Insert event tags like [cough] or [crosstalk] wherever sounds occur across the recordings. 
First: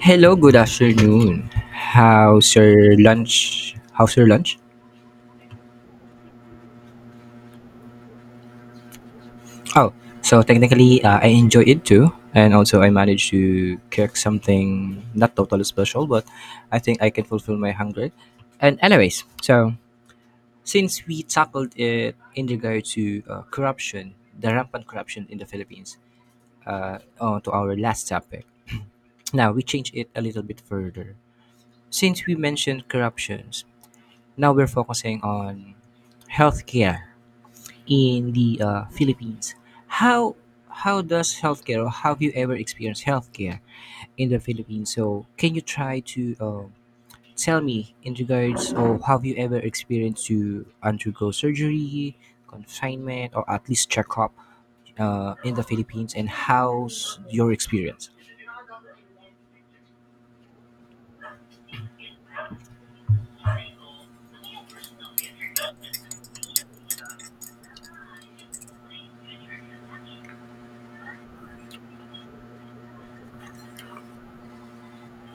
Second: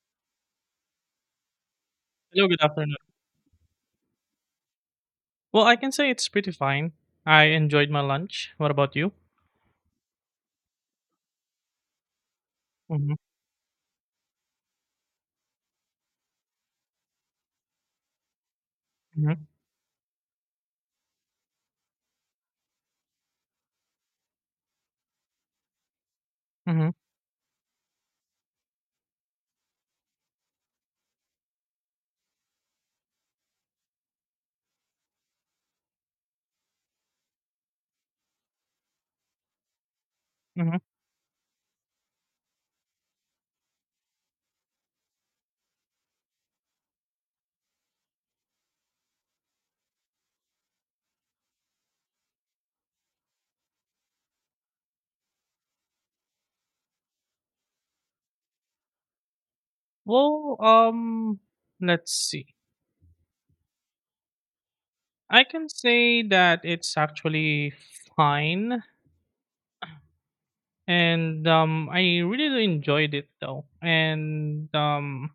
Hello, good afternoon. Hello, How's good afternoon. your lunch? I can say it's pretty fine. I enjoyed my lunch. What about you? Oh, so technically, I enjoy it too, and also I Mm-hmm, managed to cook something not totally special, but I think I can fulfill my hunger. And anyways, mm-hmm, so since we tackled it in regard to corruption, the rampant corruption in the Philippines, mm-hmm, on to our last topic. Now we change it a little bit further. Since we mentioned corruptions, now we're focusing on healthcare in the Philippines. How mm-hmm. how does healthcare, or have you ever experienced healthcare in the Philippines? So can you try to tell me in regards of, have you ever experienced to undergo surgery, confinement, or at least checkup in the Philippines? And how's your experience? Well, um, let's see. I can say that it's actually fine, and I really enjoyed it though. And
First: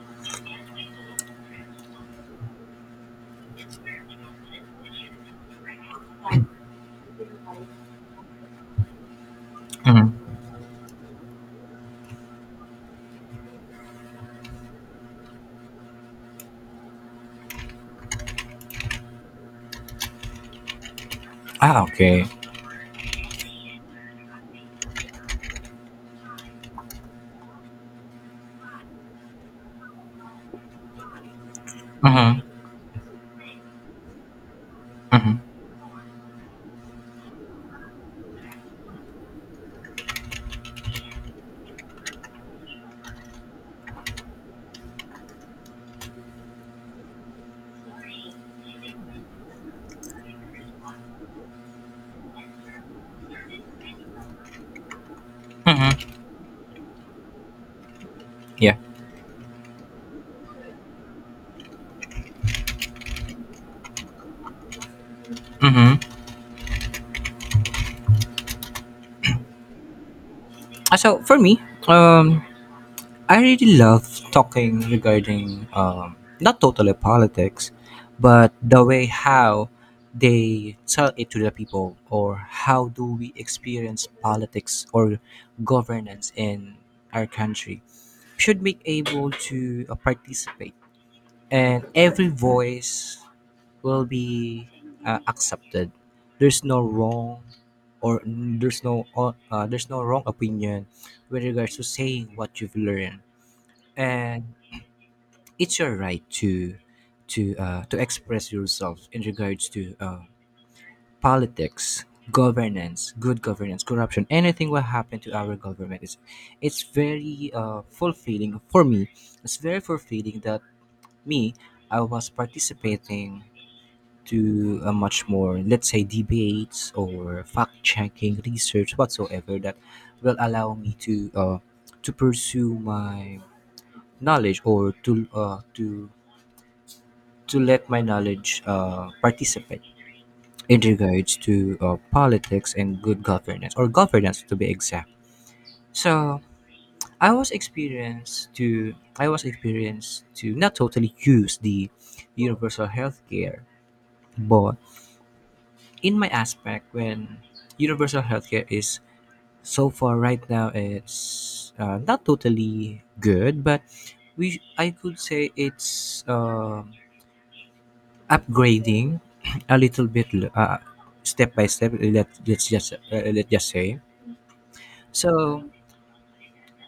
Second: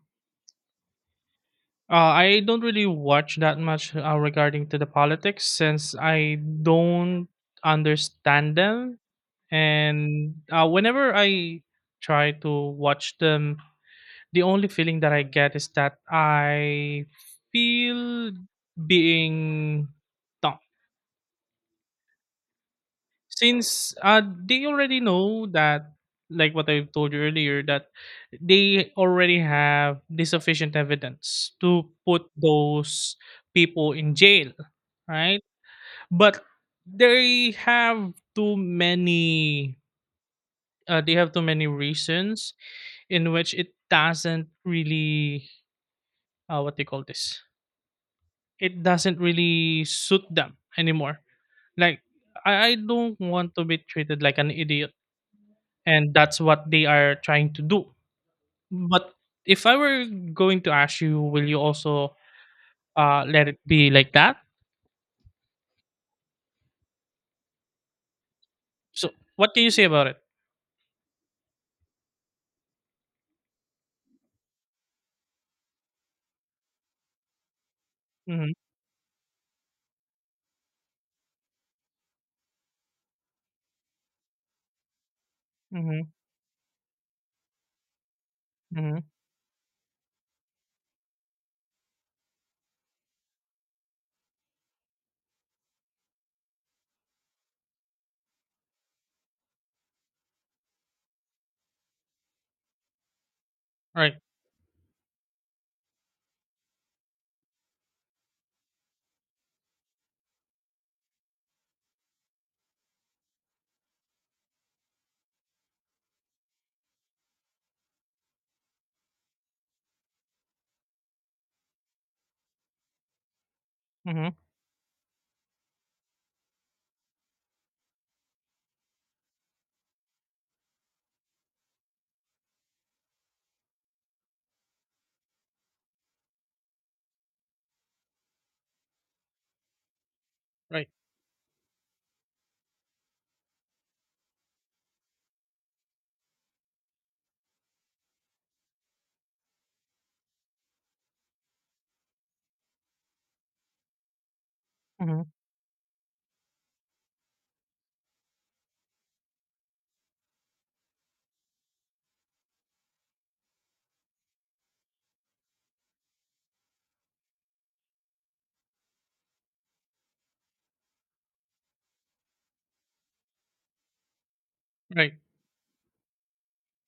I don't really watch that much regarding to the politics since I don't understand them. Mm-hmm. And whenever I try to watch them, the only feeling that I get is that I feel being dumb. Ah, okay. Since they already know that, like what I told you earlier, that they already have the sufficient evidence to put Mm-hmm. those people in jail, Mm-hmm. right? But they have too many. They have too many reasons in which it doesn't really what they call this it doesn't really suit them anymore. Like I don't want to be treated like an idiot, and Mm-hmm. that's what they are trying to do. Yeah. But if I were going to ask you, will you also let it be like that? Mm-hmm. So what can you say about it? So for me, um, I really love talking regarding not totally politics, Mm-hmm, but the way how they tell it to the people, or how do we experience politics or mm-hmm, governance in our country. Should be mm-hmm. able to participate, and every voice will be accepted. There's no wrong, or there's there's no wrong opinion with regards to saying what you've learned, Right. and it's your right to express yourself in regards to politics, governance, good governance, corruption, anything what happened to our government. Is it's very fulfilling for me. It's very fulfilling that me, I was participating Mm-hmm, to a much more, let's say, debates or fact checking research whatsoever that will allow me to pursue my knowledge, or to to let my knowledge participate in right. regards to politics and good governance, or governance to be exact. So I was experienced to not totally use the universal healthcare, but Mm-hmm, in my aspect, when universal healthcare is so far right now, it's not totally good, but we I could say it's upgrading [clears throat] a little bit, uh, step by step, let's just say. right. So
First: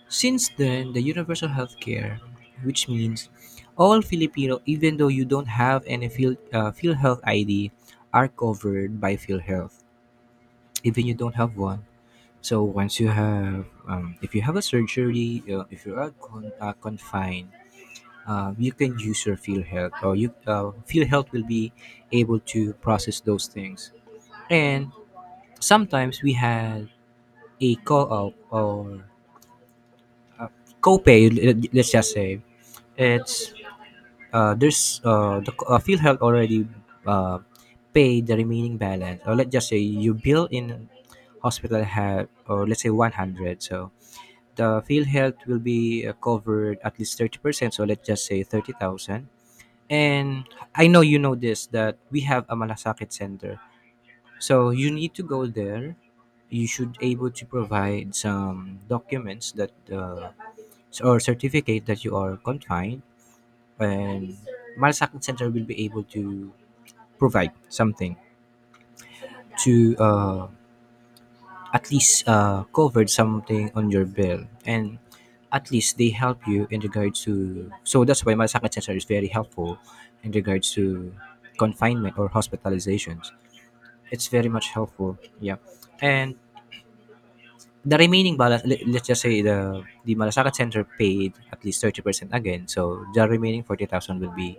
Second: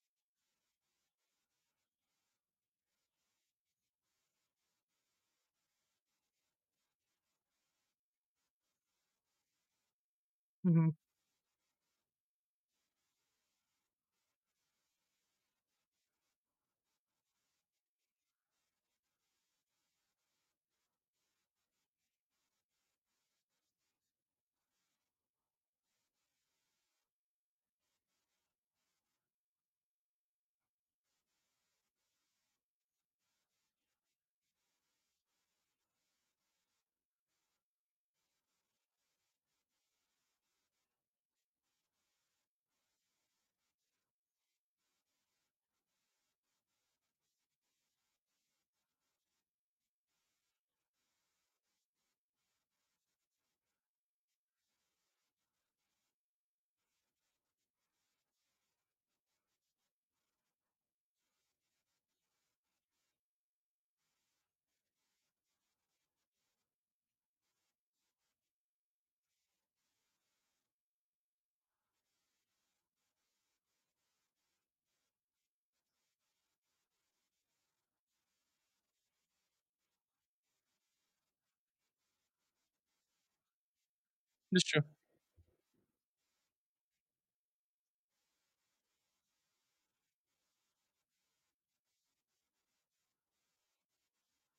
since then, the universal healthcare, which means all filipino, even though you don't have any field health id, are covered by field health, Mm-hmm. even you don't have one. So once you have if you have a surgery, uh, if you are confined, you can use your field health, or you field health will be able to process those things. And sometimes we had a co-op or co-pay, let's just say. It's field health already uh, paid the remaining balance. Or let's just say you bill in hospital have, or let's say 100. So the field health will be covered at least 30%. So let's just say 30,000. And I know you know this, that we have a Malasakit center. So you need to go there. You should able to provide some documents that or certificate that you are confined, and Malasakit Center will be able to provide something to at least cover something on your bill, and at least they help you in regards to. So that's why Malasakit Center is very helpful in regards to confinement or hospitalizations. It's very That's much true. helpful. Yeah, and the remaining balance, let's just say the Malasakit Center paid at least 30% again, so the remaining 40,000 will be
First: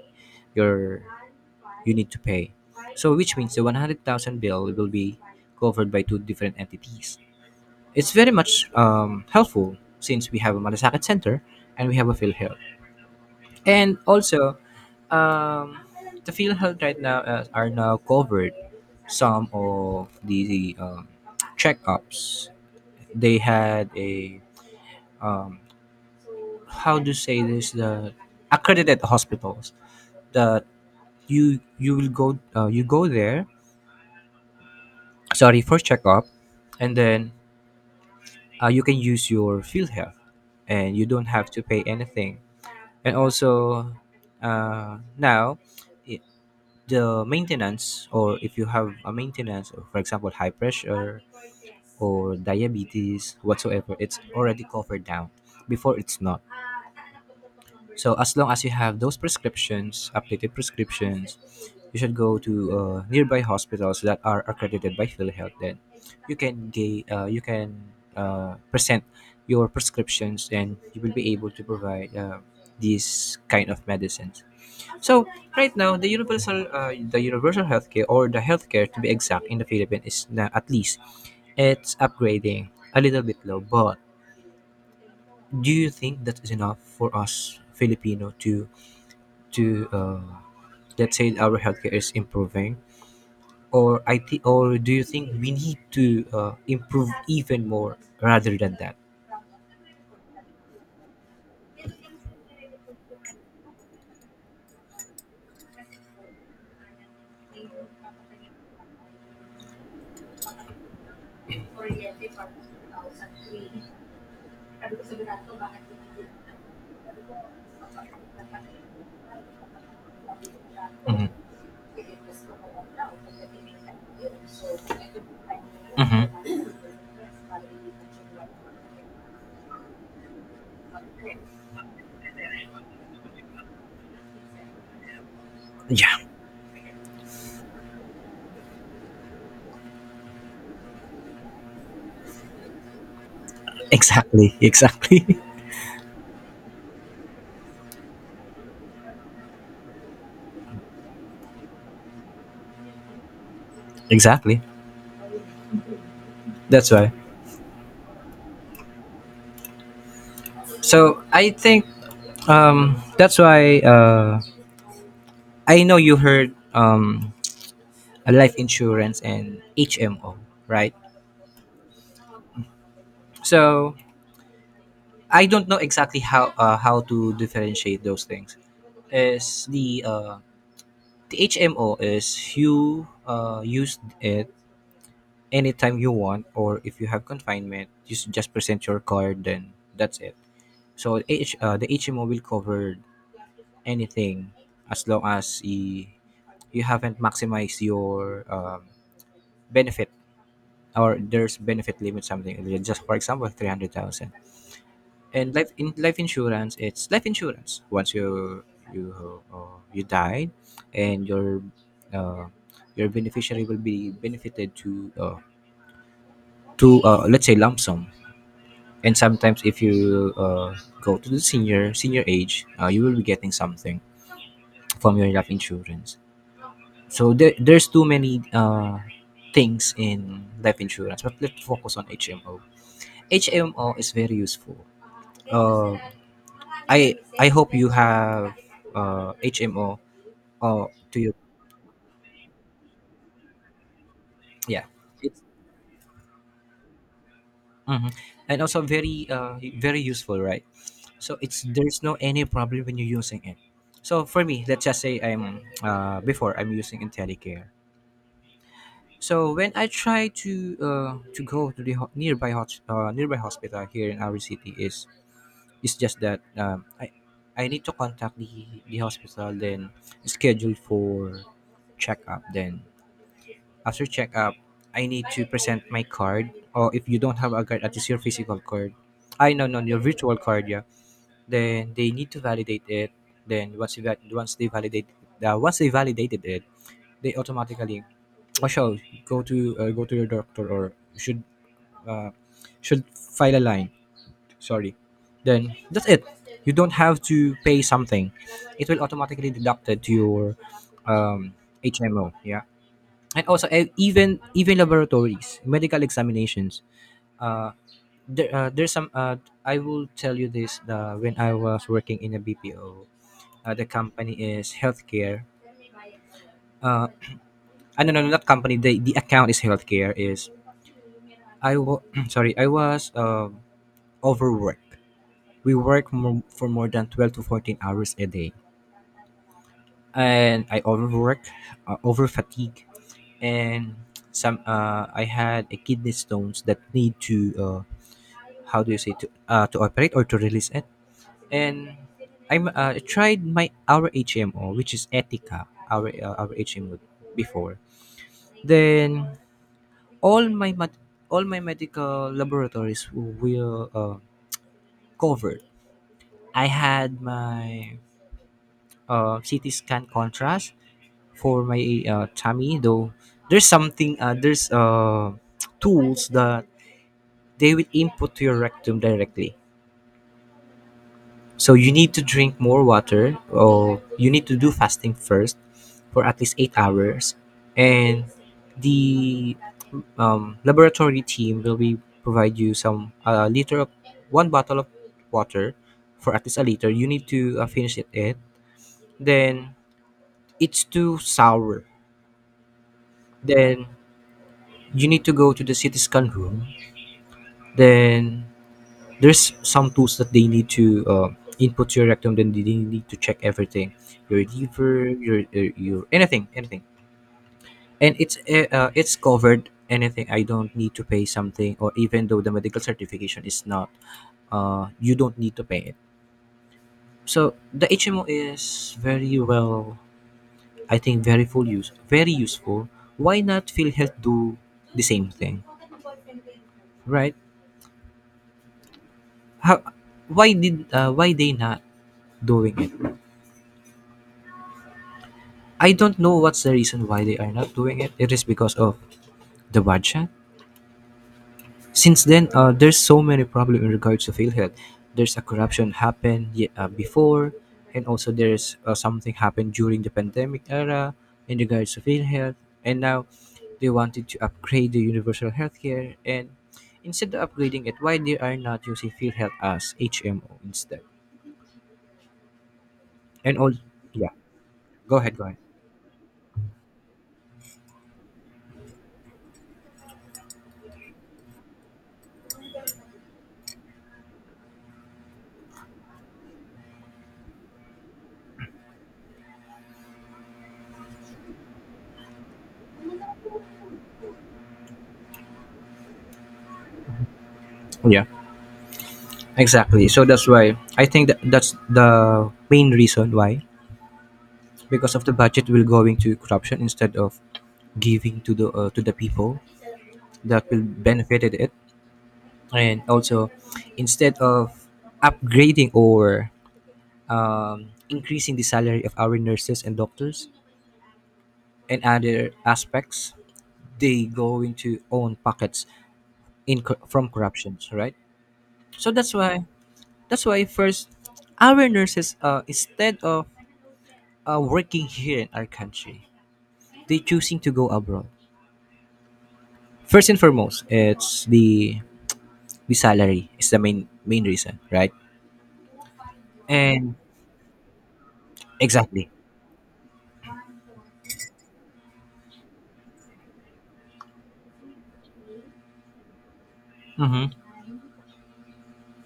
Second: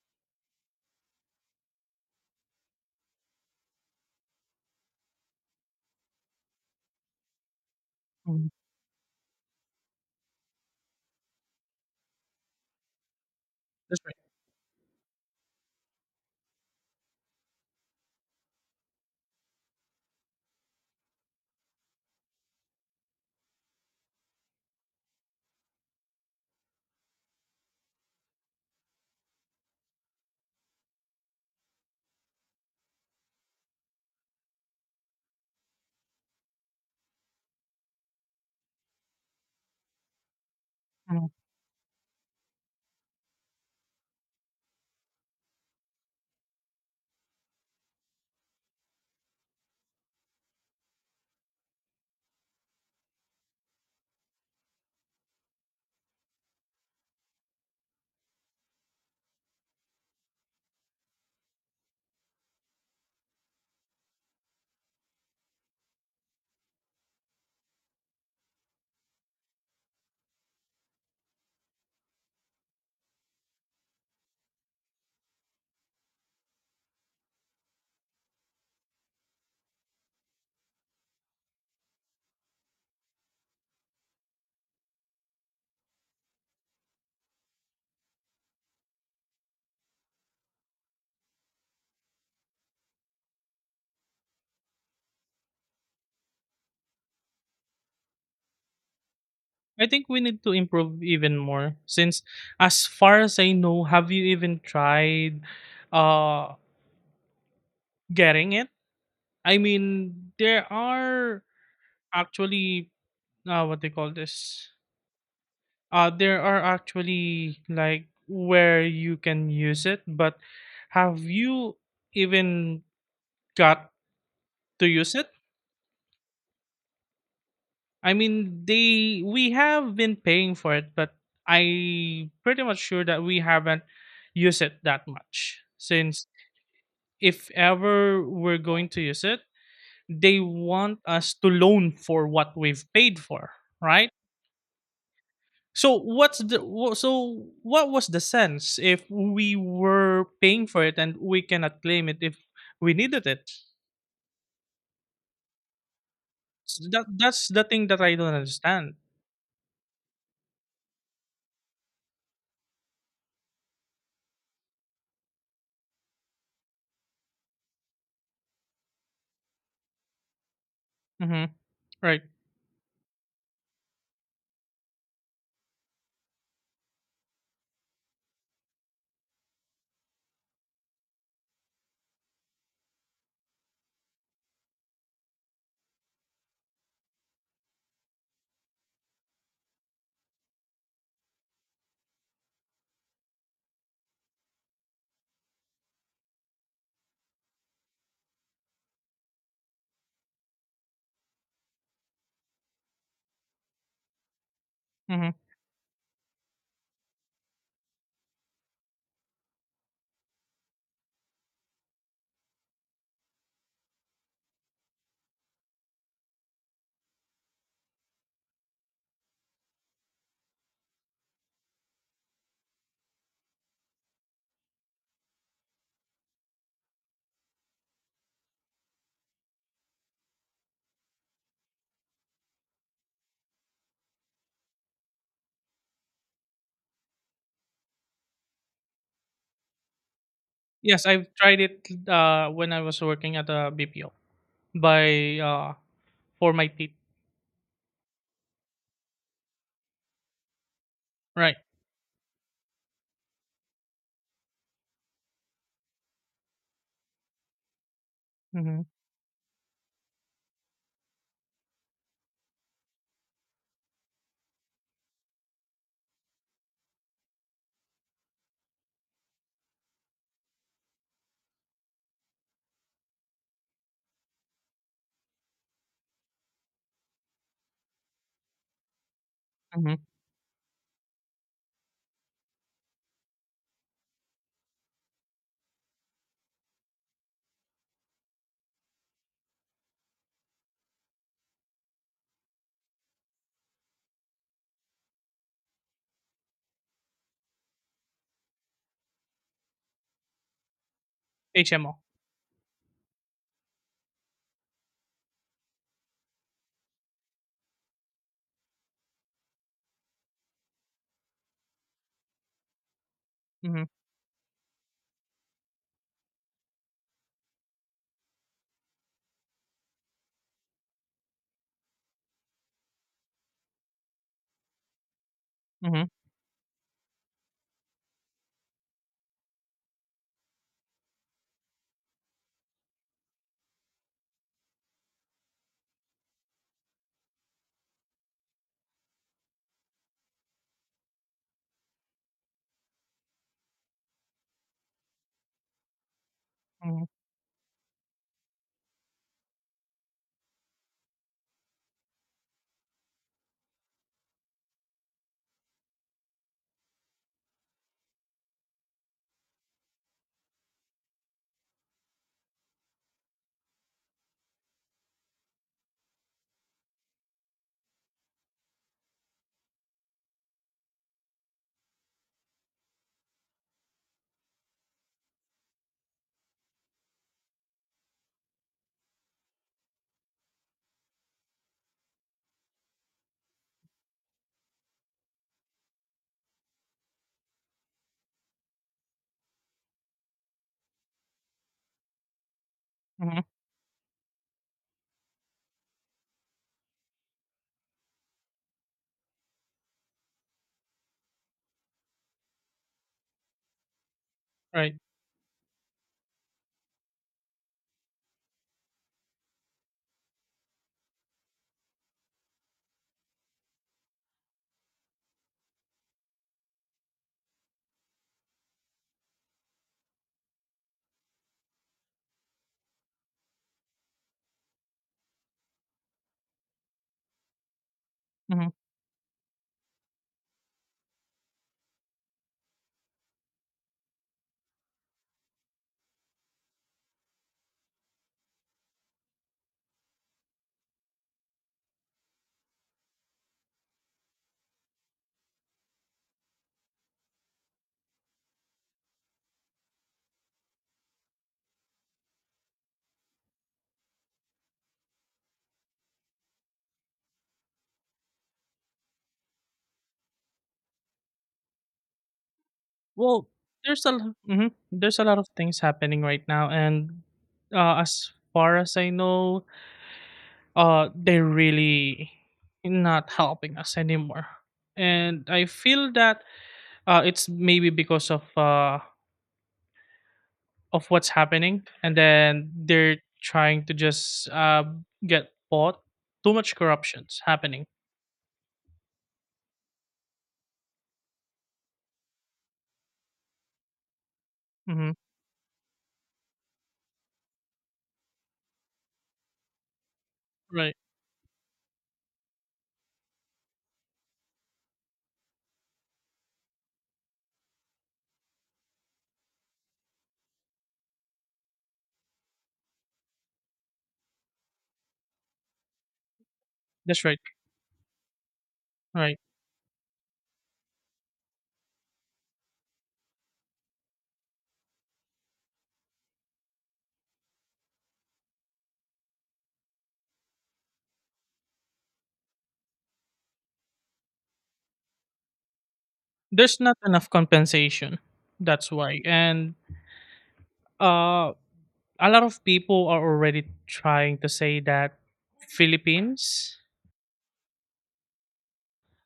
your, you need to pay. So which means the 100,000 bill will be covered by two different entities. It's very Mm-hmm. much helpful since we have a Malasakit Center and we have a PhilHealth, and That's right. also um, the PhilHealth right now are now covered some of the checkups. They had a um, how to say this, the accredited hospitals that you go there, sorry, for checkup, and then you can use your field health, and you don't Mhm. have to pay anything. And also now it, the maintenance, or if you have a maintenance, or for example high pressure or diabetes whatsoever, it's already covered down. Before it's not. So as long as you have those prescriptions, updated prescriptions, you should go to nearby hospitals that are accredited by PhilHealth. Then you can present your prescriptions, and you will be able to provide these kind of medicines. So right now, the universal healthcare, or the healthcare to be exact in the Philippines, is na- at least it's upgrading a little bit low. But do you think that is enough for us Filipino to to uh, that said our healthcare is improving, or I think, or do you think we need to improve even more rather than that? I think we need to improve even more since, as far as I know, have you even tried uh, getting it? I mean, there are actually what they call this. There are actually like where you can use it, but have Mhm. you even got to use it? Mhm. I mean, they we have been paying for it, but I pretty much sure that we haven't used it that much Yeah, since if ever we're going to use it, they want us to loan for what we've paid for, right? exactly, [laughs] exactly, So what was the sense if we were paying for it and we cannot claim it if we needed it? [laughs] exactly. That's That why. that's the thing that I don't understand. So I think that's why I know you heard a life insurance and HMO, right? Hmm. Right. So I don't know exactly how to differentiate those things. Is the HMO is you use it anytime you want, or if you have confinement, just present your card, then that's it. So the HMO will cover anything, as long as you haven't maximized your benefit, or there's benefit limit something, just for example 300,000. Hmm. And life insurance, it's life insurance, once you you you died, and uh, your beneficiary will be benefited to let's say lump sum. And sometimes if you go to the senior age, you will be getting something from your life insurance. So there's too many things in life insurance, but let's focus on HMO. HMO is very useful. Uh, I hope you have HMO uh, Yes, to you. I've tried it when I was working at a BPO Yeah, by it's for my teeth. mhm. And also very very useful, right? So Right. it's there's no any problem when you're using it. So for me, let's just say I'm before I'm using IntelliCare. Mm-hmm. So when I try to go to the ho- nearby hos- nearby hospital here in our city is, it's just that I need to contact the hospital, then schedule for checkup, then after checkup I need to present my card, or if you don't have a card, at least your physical card, I no no your Mm-hmm. virtual card, yeah. Then they need to validate it, then once they validate once they validated it, they automatically or shall go to go to your doctor, or should uh, should file a line, sorry, then that's it. You don't have to pay something. It will automatically deducted to your um, HMO. hmo, yeah. And also even laboratories, medical examinations, uh, there, there's some I will tell you this when I was working in a bpo, Mm-hmm. the company is healthcare. Uh, I no, no, no, not company. The account is healthcare. Is I was [clears throat] sorry, I was overworked. We Mm-hmm. For more than 12 to 14 hours a day, and I overwork, over fatigue, and some. I had a kidney stones that need to how do you say to operate or to release it. And I tried my our HMO, which is Ethica, our HMO Mm-hmm. before. Then all my mat- all my medical laboratories will covered. I had my CT scan contrast for my tummy, though. There's something, there's [tsk] tools that they will input to your rectum directly. So you need to drink more water, or you need to do fasting first for at least 8 hours. And the laboratory team will be provide you some a liter of one bottle of water, for at least a liter. You need to finish it. Then it's too sour. Mm-hmm. Then you need to go to the CT scan room. Then there's some tools that they need to input to your rectum. Then they need to check everything, your Right. liver, your anything, anything. And it's covered. Anything, I don't need to pay something, or even though the medical certification is not, you don't need to pay it. So the HMO is very well, I think, very full use, very useful. Why not PhilHealth do the same thing? Right? Mm-hmm. How, why they not doing it? I don't know what's the reason why they are not doing it. It is because of the budget. Since then, there's so many problem in regards to field health. There's a corruption happened before, and also there's something happened during the pandemic era in regards to field health. And now they wanted to upgrade the universal healthcare, and instead of upgrading it, why they are not using field health as HMO instead? Well, And all, there's a yeah, lo- mhm, go there's a ahead, lot go of ahead. things happening right now, and as far as I know, they're really not helping us anymore. And I feel that it's maybe because of what's happening, and then they're trying to just get bought. Too much corruptions happening. Yeah, exactly. So that's why I think that that's the main reason why, Hmm. because of the budget will going to corruption instead of giving to the people that will Right. benefited it, and also instead of upgrading or increasing the salary of our nurses and doctors and other aspects, they go into own pockets in That's from right. corruptions, right? So that's Right. why that's why first our nurses instead of working here in our country, they choosing to go abroad. First and foremost, it's the salary is the main reason, right? There's not And enough compensation. That's why. exactly, And uh a lot of people are already trying to say that Philippines, mm-hmm.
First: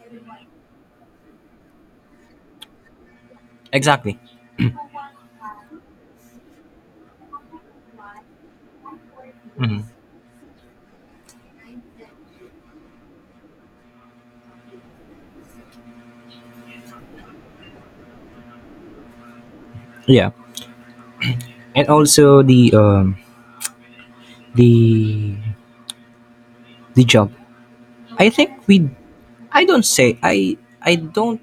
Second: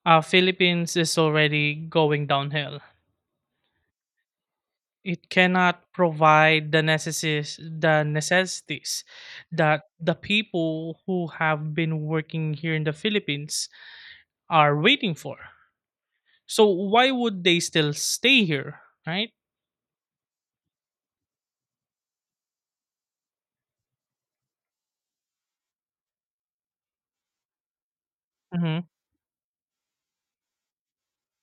Philippines is already going downhill. Exactly, It cannot provide the necessities mm-hmm. that the people who have been working here in the Philippines are waiting for. So why would they still stay here, right? Yeah. And also the the job. I think Mm-hmm, we. I don't say I. I don't.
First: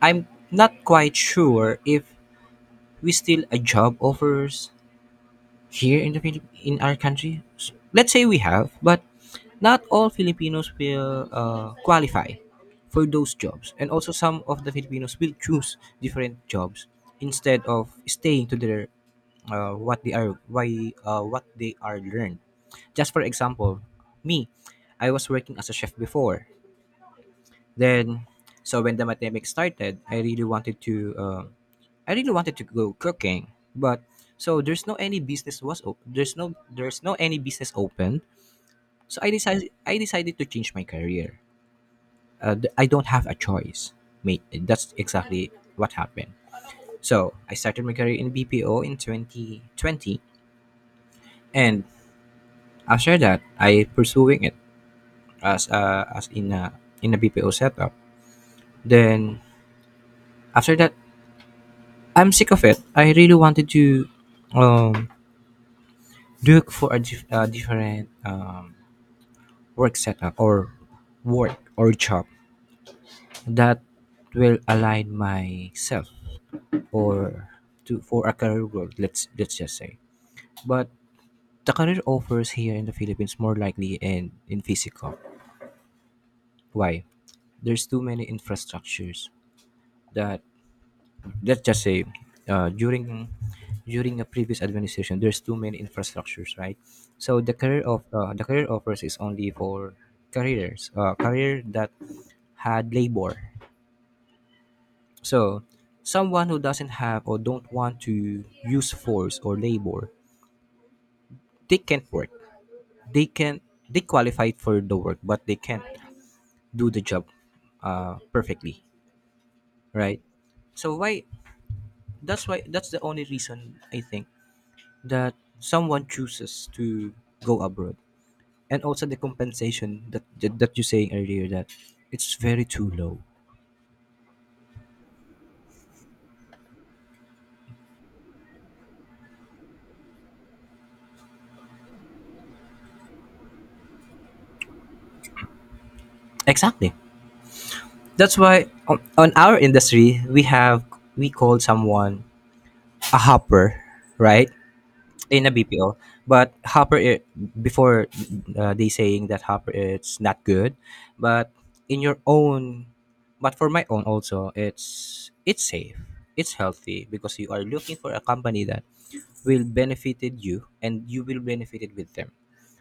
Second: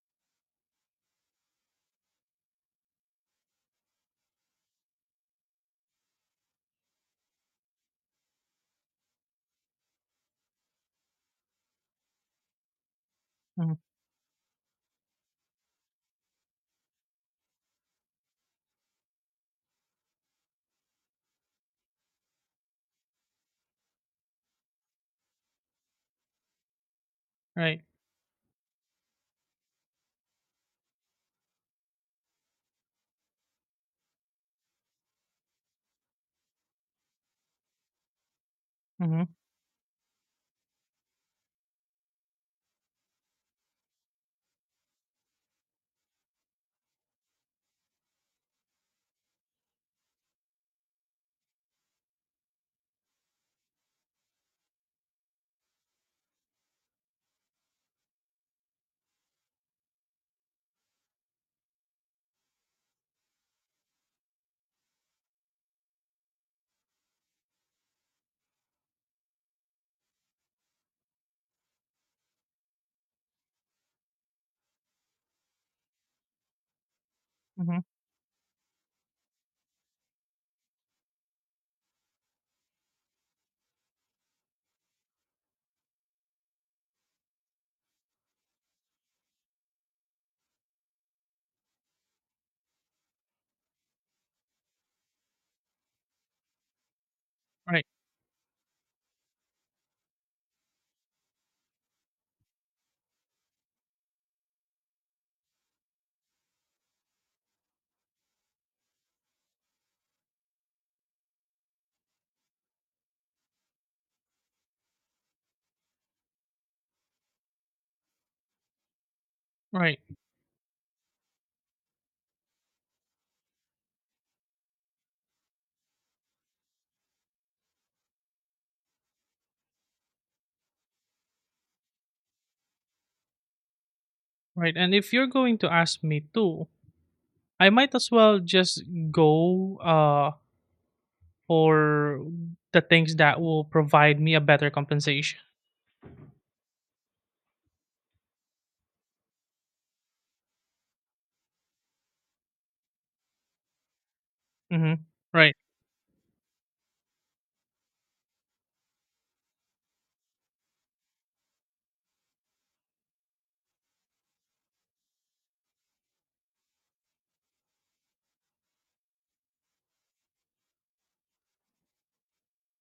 I'm not quite sure if we still a job offers here in the in our country let's say we have, but not all filipinos will qualify for those jobs, hmm, and also some of the filipinos will choose different jobs instead of staying to their uh, what they are why what they are learned. Just for example, me, I was working as a chef before. right. Then so when the pandemic started, I really wanted to go cooking, but so there's no any business open. So Mm-hmm, I decided to change my career. I don't have a choice, mate. That's exactly what happened. So I started my career in BPO in 2020, and after that, I pursuing it as in a BPO setup. Then after that, I'm sick of it. I really wanted to um, look for a different work setup or work or job that will align myself or hmm, to for a career growth, let's just say. But the career offers here in the philippines more likely in physical. Why? There's too many infrastructures that let's just say uh, during during a previous administration there's too many infrastructures, right? So the career right. of the career offers is only for careers career that had labor. So someone who doesn't have or don't want to use force or labor, they can't work. They can, they qualify for the work, but they can't do the job perfectly, Right. right? So why? That's why. That's the only reason I think that someone chooses to go abroad, and also the compensation that that you saying earlier that it's very too low. Right. And if you're going to ask me too, I might as well just go for the things that will provide me a better compensation. Exactly. That's why on our industry we have we call someone a hopper, right? Mm-hmm. In a Right. BPO, but before they saying that hopper it's not good, but in your own, but for my own also, it's safe, it's healthy because you are looking for a company that will benefited you and you will benefited with them,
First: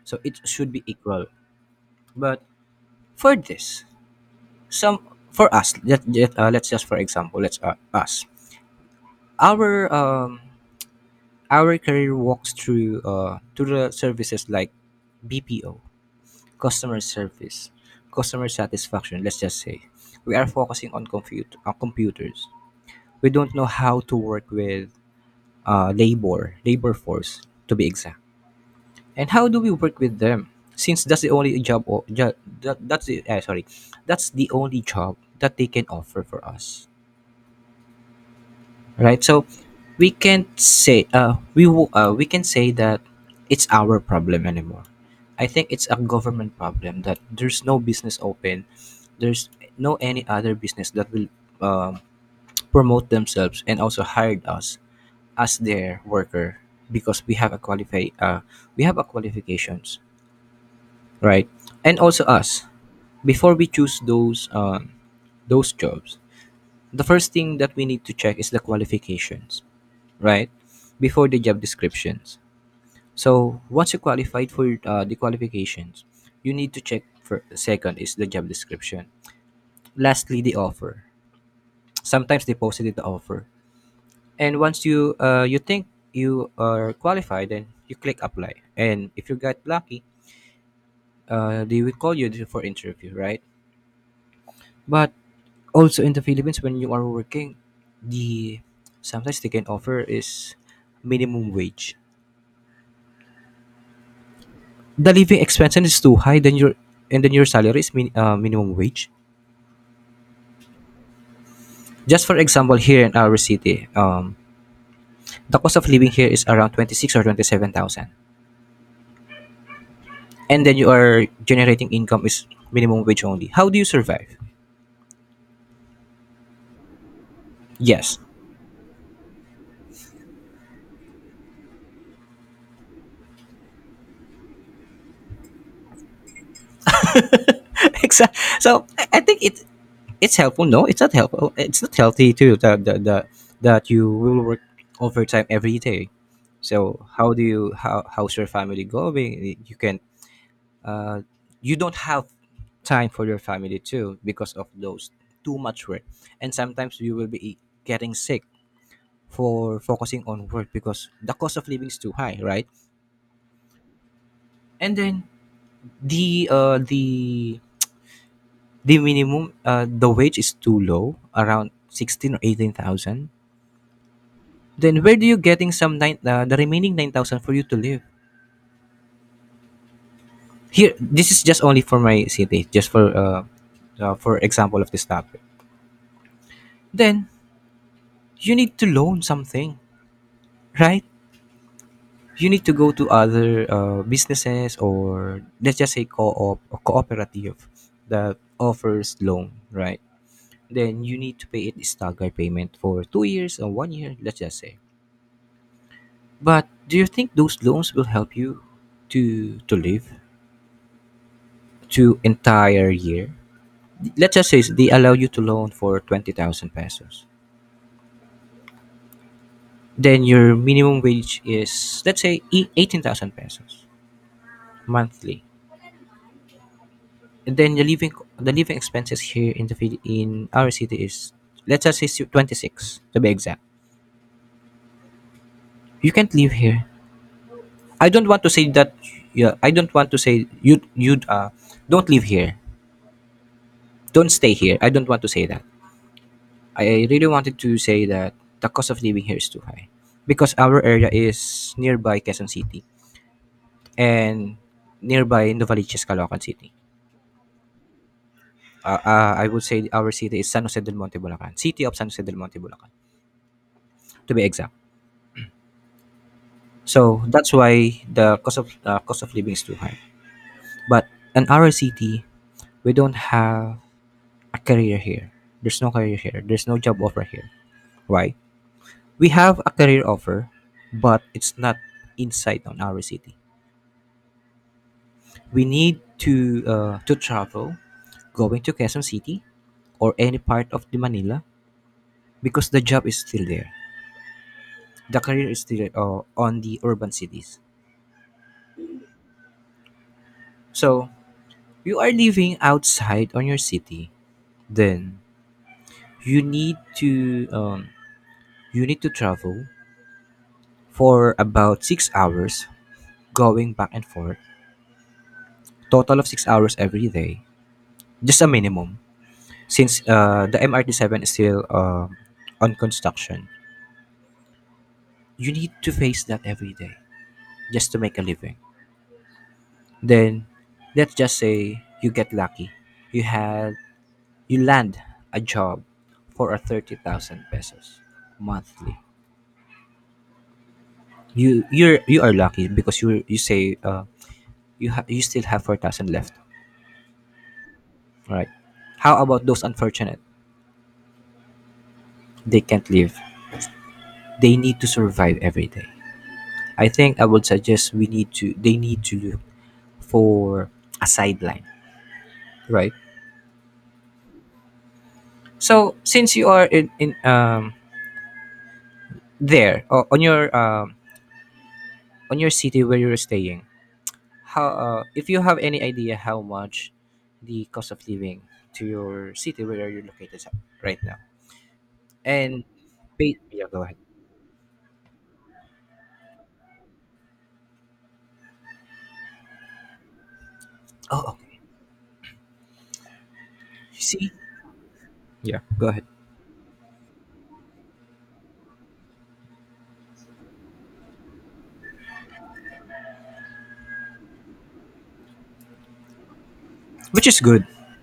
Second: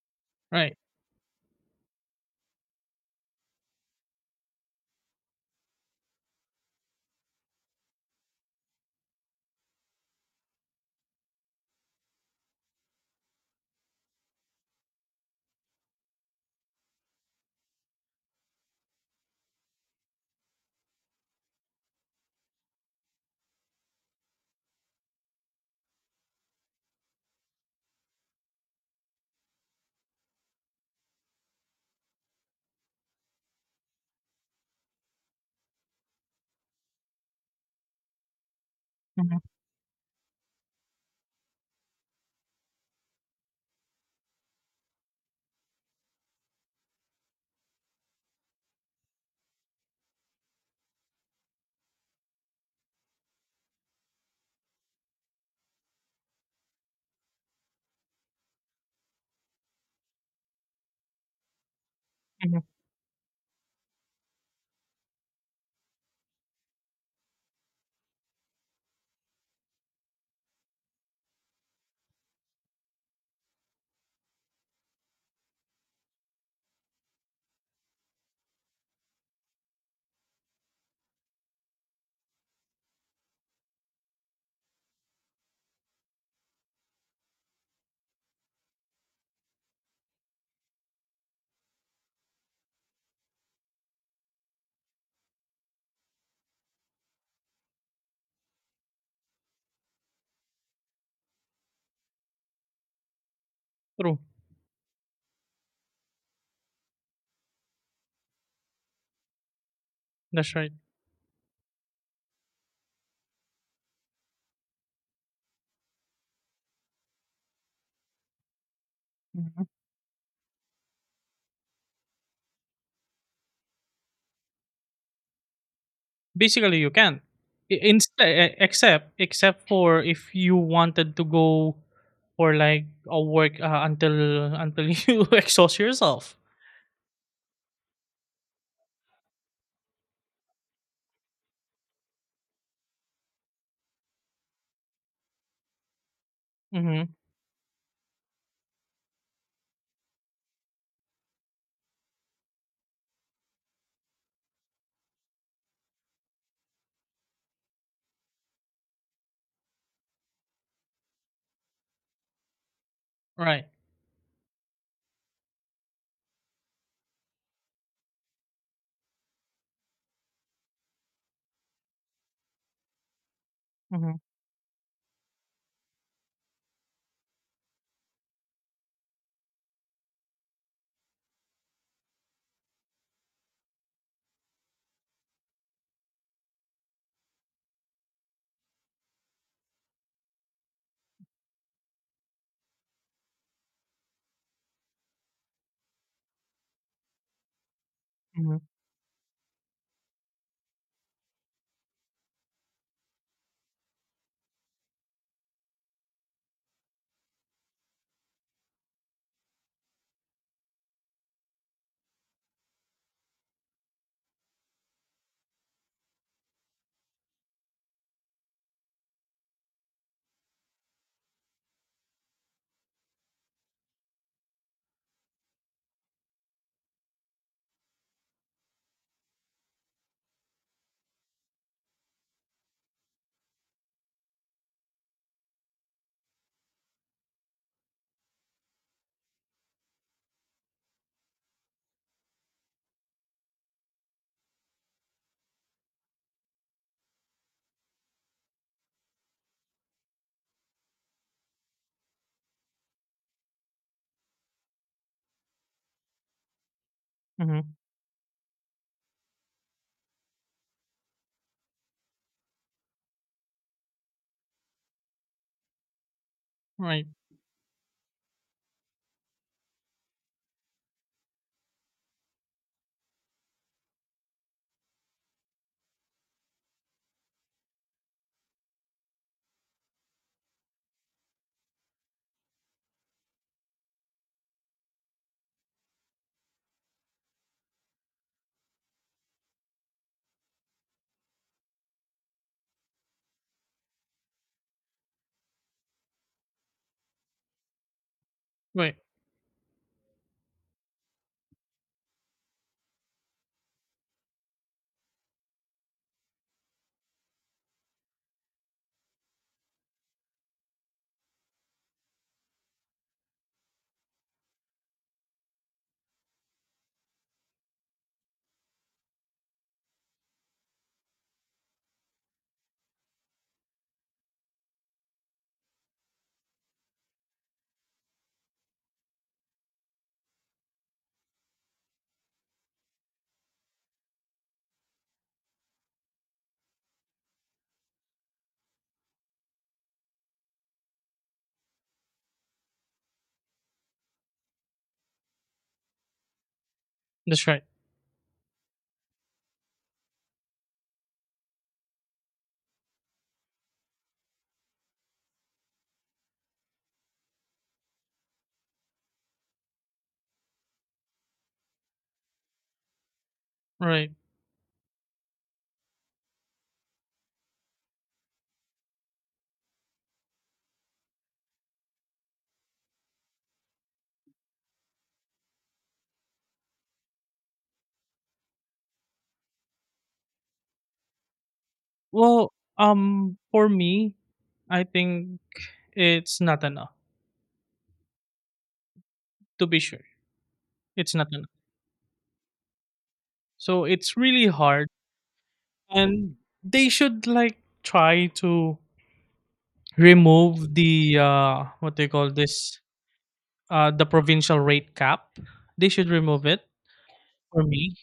so it should Right. be equal. But for this, some for us, let's just for example, let's us our our career walks through to the services like BPO, customer service, customer satisfaction. Let's just say we are focusing on computers. We don't know how to work with labor force, to be exact. And how do we work with them? Since that's the only job, that, that's the, uh, sorry, that's the only job that they can offer for us, right? Hmm. So we can't say we can say that it's our problem anymore. I think it's a government problem that there's no business open, there's no any other business that will um, promote themselves and also hired us as their worker, because we have a qualify we have a qualifications, right? And also Hmm. us, before we choose those jobs, the first thing that we need to check is the qualifications, right, before the job descriptions. So once you qualified for the qualifications, you need to check for second is the job description, lastly the offer. Sometimes they posted the offer, and once you you think you are qualified, then you click apply, and if you got lucky, they will call you for interview, right? But also in the Philippines when you are working, the sometimes they can offer is minimum wage. True. The living expenses is too high, then your and then your salary is minimum wage. That's right. Just for example, here in our city, the cost of living here is around twenty six or 27,000, Hmm. and then you are generating income is minimum wage only. How do you survive? Basically, you can. Yes, Instead, except for if you wanted to go for like a work until [laughs] you exhaust yourself. [laughs] Exa- so I think it's helpful. No, it's not helpful. It's not healthy too. That that you will work overtime every day. So Mm-hmm. how do you how's your family going? You can uh, you don't have time for your family too, because of those too much work, and sometimes you will be getting sick for focusing on work because the cost of living is too high, right? Right. And then the uh the the minimum the wage is too low, around 16 or 18,000. Mm-hmm. Then where do you getting some nine the remaining 9,000 for you to live here? This is just only for my city, just for example of this topic. Then you need to loan something, right? You need to go to other businesses or let's just say co-op or cooperative that Mm-hmm. offers loan, right? Then you need to pay it staggered payment for 2 years or one year, let's just say. But do you think those loans will help you to live to entire year? Let's just say they allow you to loan for 20,000 pesos. Then your minimum wage is let's say 18,000 pesos monthly. And then the living expenses here in the in our city is let's just say twenty six, to be exact. You can't live here. I don't want to say that. Yeah, I don't want to say you don't live here. Don't stay here. I don't want to say that. I really wanted to say that the cost of living here is too high because our area is nearby Quezon City and nearby Novaliches, Caloocan City. Mm-hmm. I would say our city is San Jose del Monte, Bulacan. City of San Jose del Monte, Bulacan, to be exact. Right. So that's why the cost of living is too high. But in our city, we don't have a career here. There's no career here. There's no job offer here. Why? We have a career offer, but it's not inside on our city. We need to to travel, going to Quezon City or any part of the Manila, because the job is still there. The career is still on the urban cities. Right. So you are living outside on your city, then you need to um, you need to travel for about 6 hours going back and forth, total of 6 hours every day, just a minimum, since the MRT-7 is still on construction. You need to face that every day just to make a living. Then let's just say you get lucky, you had you land a job for a 30,000 pesos monthly. You are lucky because you say you you still have 4,000 left, That's right. right? How about those unfortunate? They can't live. They need to survive every day. I think I would suggest we need to they need to look for a sideline, right? Right. So since you are in there or on your city where you're staying, how if you have any idea how much the cost of living to your city where you're located at right now. Well, And pay, yeah, for go ahead. me, I think it's not enough. To be sure, it's Oh, not enough. okay. So it's See, really hard, yeah, go ahead. and they should like try to remove the what they call this the provincial rate cap. They should remove it Which is for good. me,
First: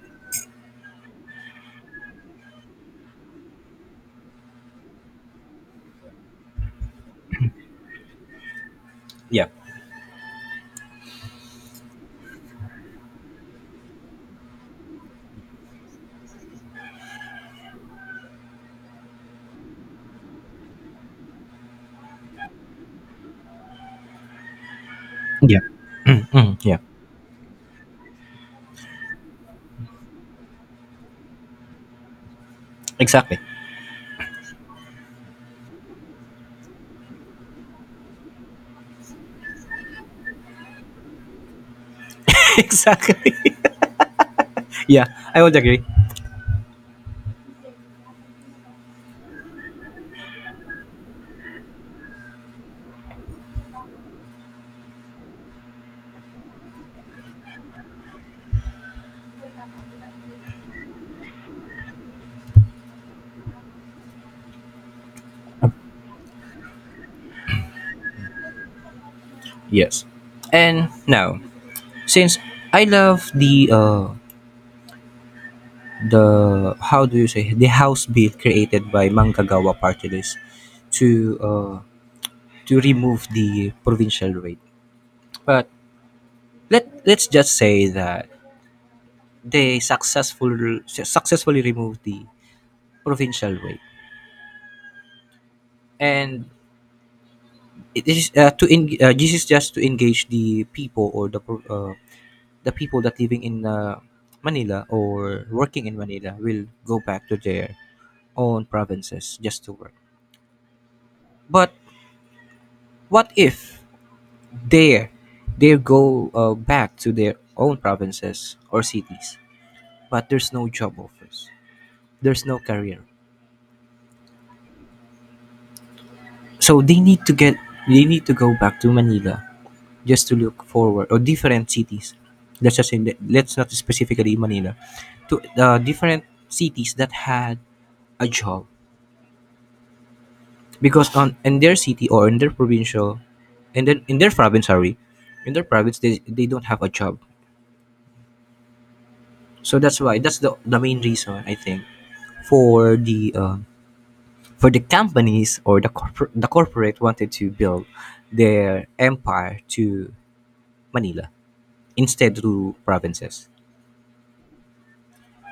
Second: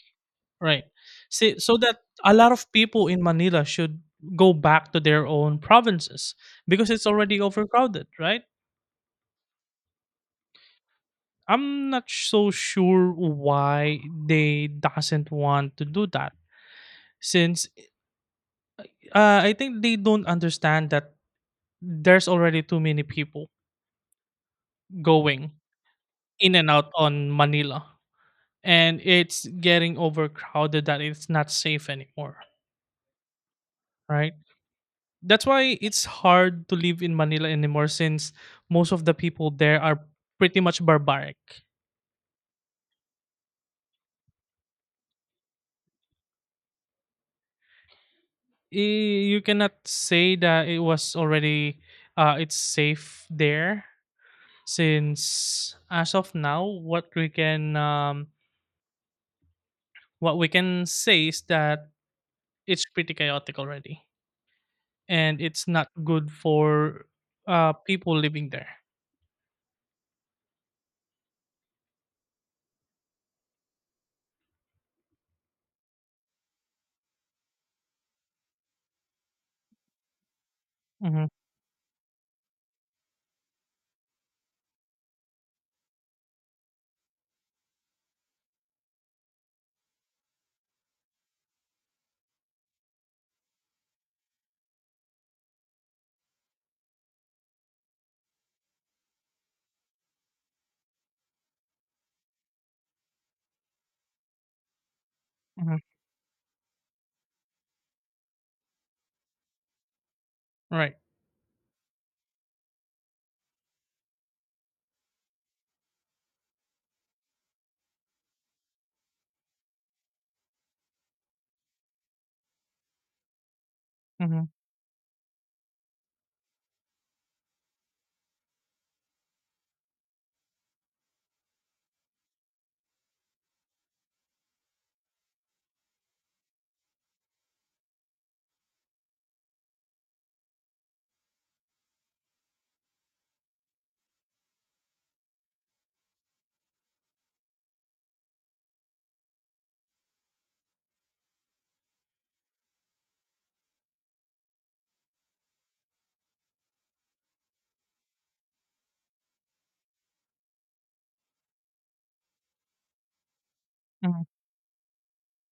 right? See, so that a lot of people in Manila should go back to their own provinces because it's already overcrowded, right? Yeah. I'm not so sure why they doesn't want to do that since I think they don't understand that there's already too many people going Yeah. Mm, in mm, and yeah. out on Manila and it's getting overcrowded that it's not safe anymore, Exactly. right? That's why it's hard to live in Manila anymore since most of the people there are pretty much barbaric. [laughs] Exactly. [laughs] Yeah, I would agree. I- You cannot say that it was already it's safe there since as of now what we can say is that it's pretty chaotic already and it's not good for people living there. Yes. And now, since I love the how do you say the house bill created by Manggagawa party list Hmm. to uh to remove the provincial rate. But let's just say that they successfully removed the provincial rate. And it is this is just to engage the people or the people that living in Manila or Hmm. working in Manila will go back to their own provinces just to work. Right. But what if there they go back to their own provinces or cities, but there's no job offers, there's no career. Hmm. So they need to go back to Manila just to look forward or different cities. Let's just say, let's not specifically Manila, to different cities that had a job, because on in their city or in their provincial and then in their province, sorry, in their province they don't have a job. So that's why that's the main reason I think, for the uh, for the companies or the corporate wanted to build their empire to manila instead to provinces. Hmm.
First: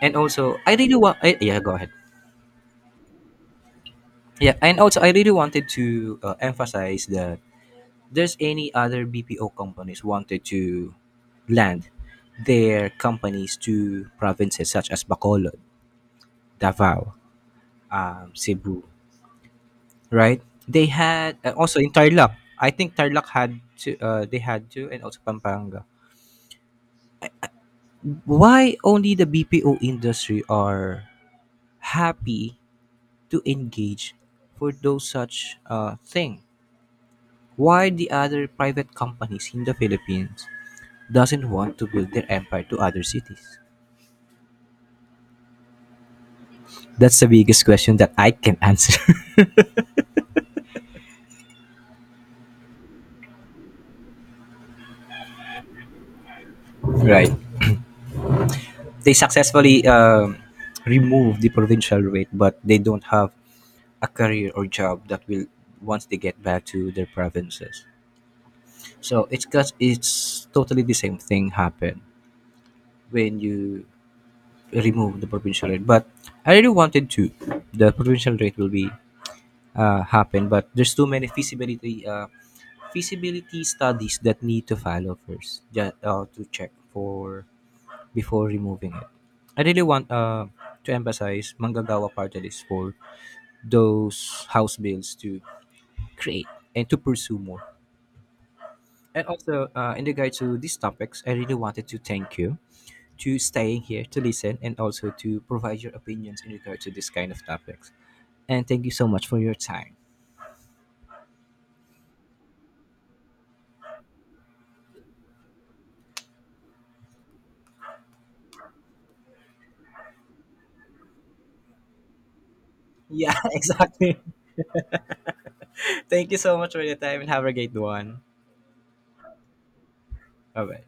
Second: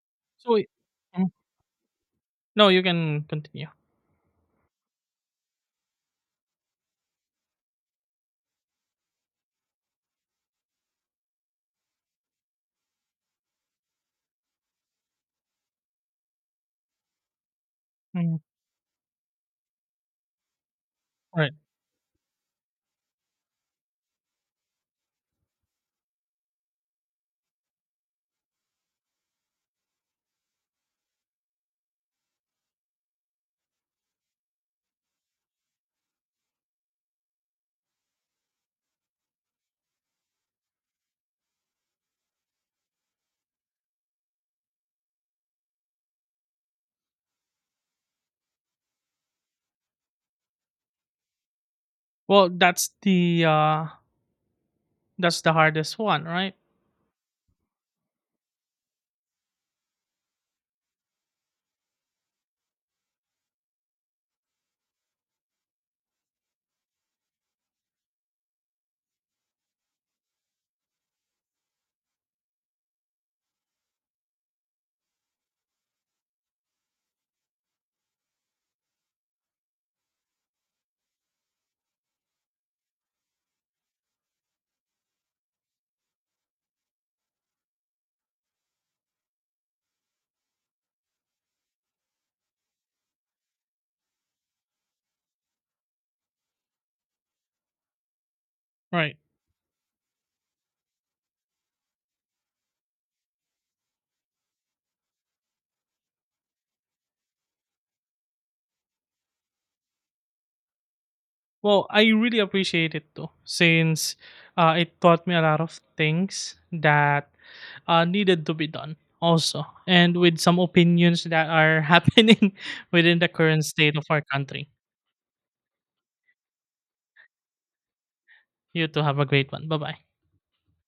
And also so it- I really want mhm. I, yeah, go ahead. No, you can continue. Yeah, and also I really wanted to emphasize that there's any other BPO companies wanted to land their companies to provinces such as Bacolod, Davao, Mhm. Cebu, right? They had Right. Also in Tarlac. I think Tarlac had to, and also Pampanga. Why only the BPO industry are happy to engage for those such thing? Why the other private companies in the Philippines doesn't want to build their empire to other cities? That's the biggest question that I can answer. [laughs] Well, that's the hardest one, right? Right. They successfully remove the provincial rate, but they don't have a career or job that will once they get back to their provinces. So it's cause it's totally the same thing happen when you remove the provincial rate. But I really wanted to the provincial rate will be happen, but there's too many feasibility feasibility studies that need to follow first, just to check for before removing it. I really want to emphasize Manggagawa Party List for those house bills to create and to pursue more. Right. And also, in regard to these topics, I really wanted to thank you to staying here to listen and also to provide your opinions in regard to this kind of topics. And thank you so much for your time. Well, I really appreciate it though, since it taught me a lot of things that needed to be done also, and with some opinions that are [laughs] happening within the Yeah, current [laughs] state of exactly. our country. Thank you so much for your time and have a great one. You too, have a great one. Bye bye. Bye bye.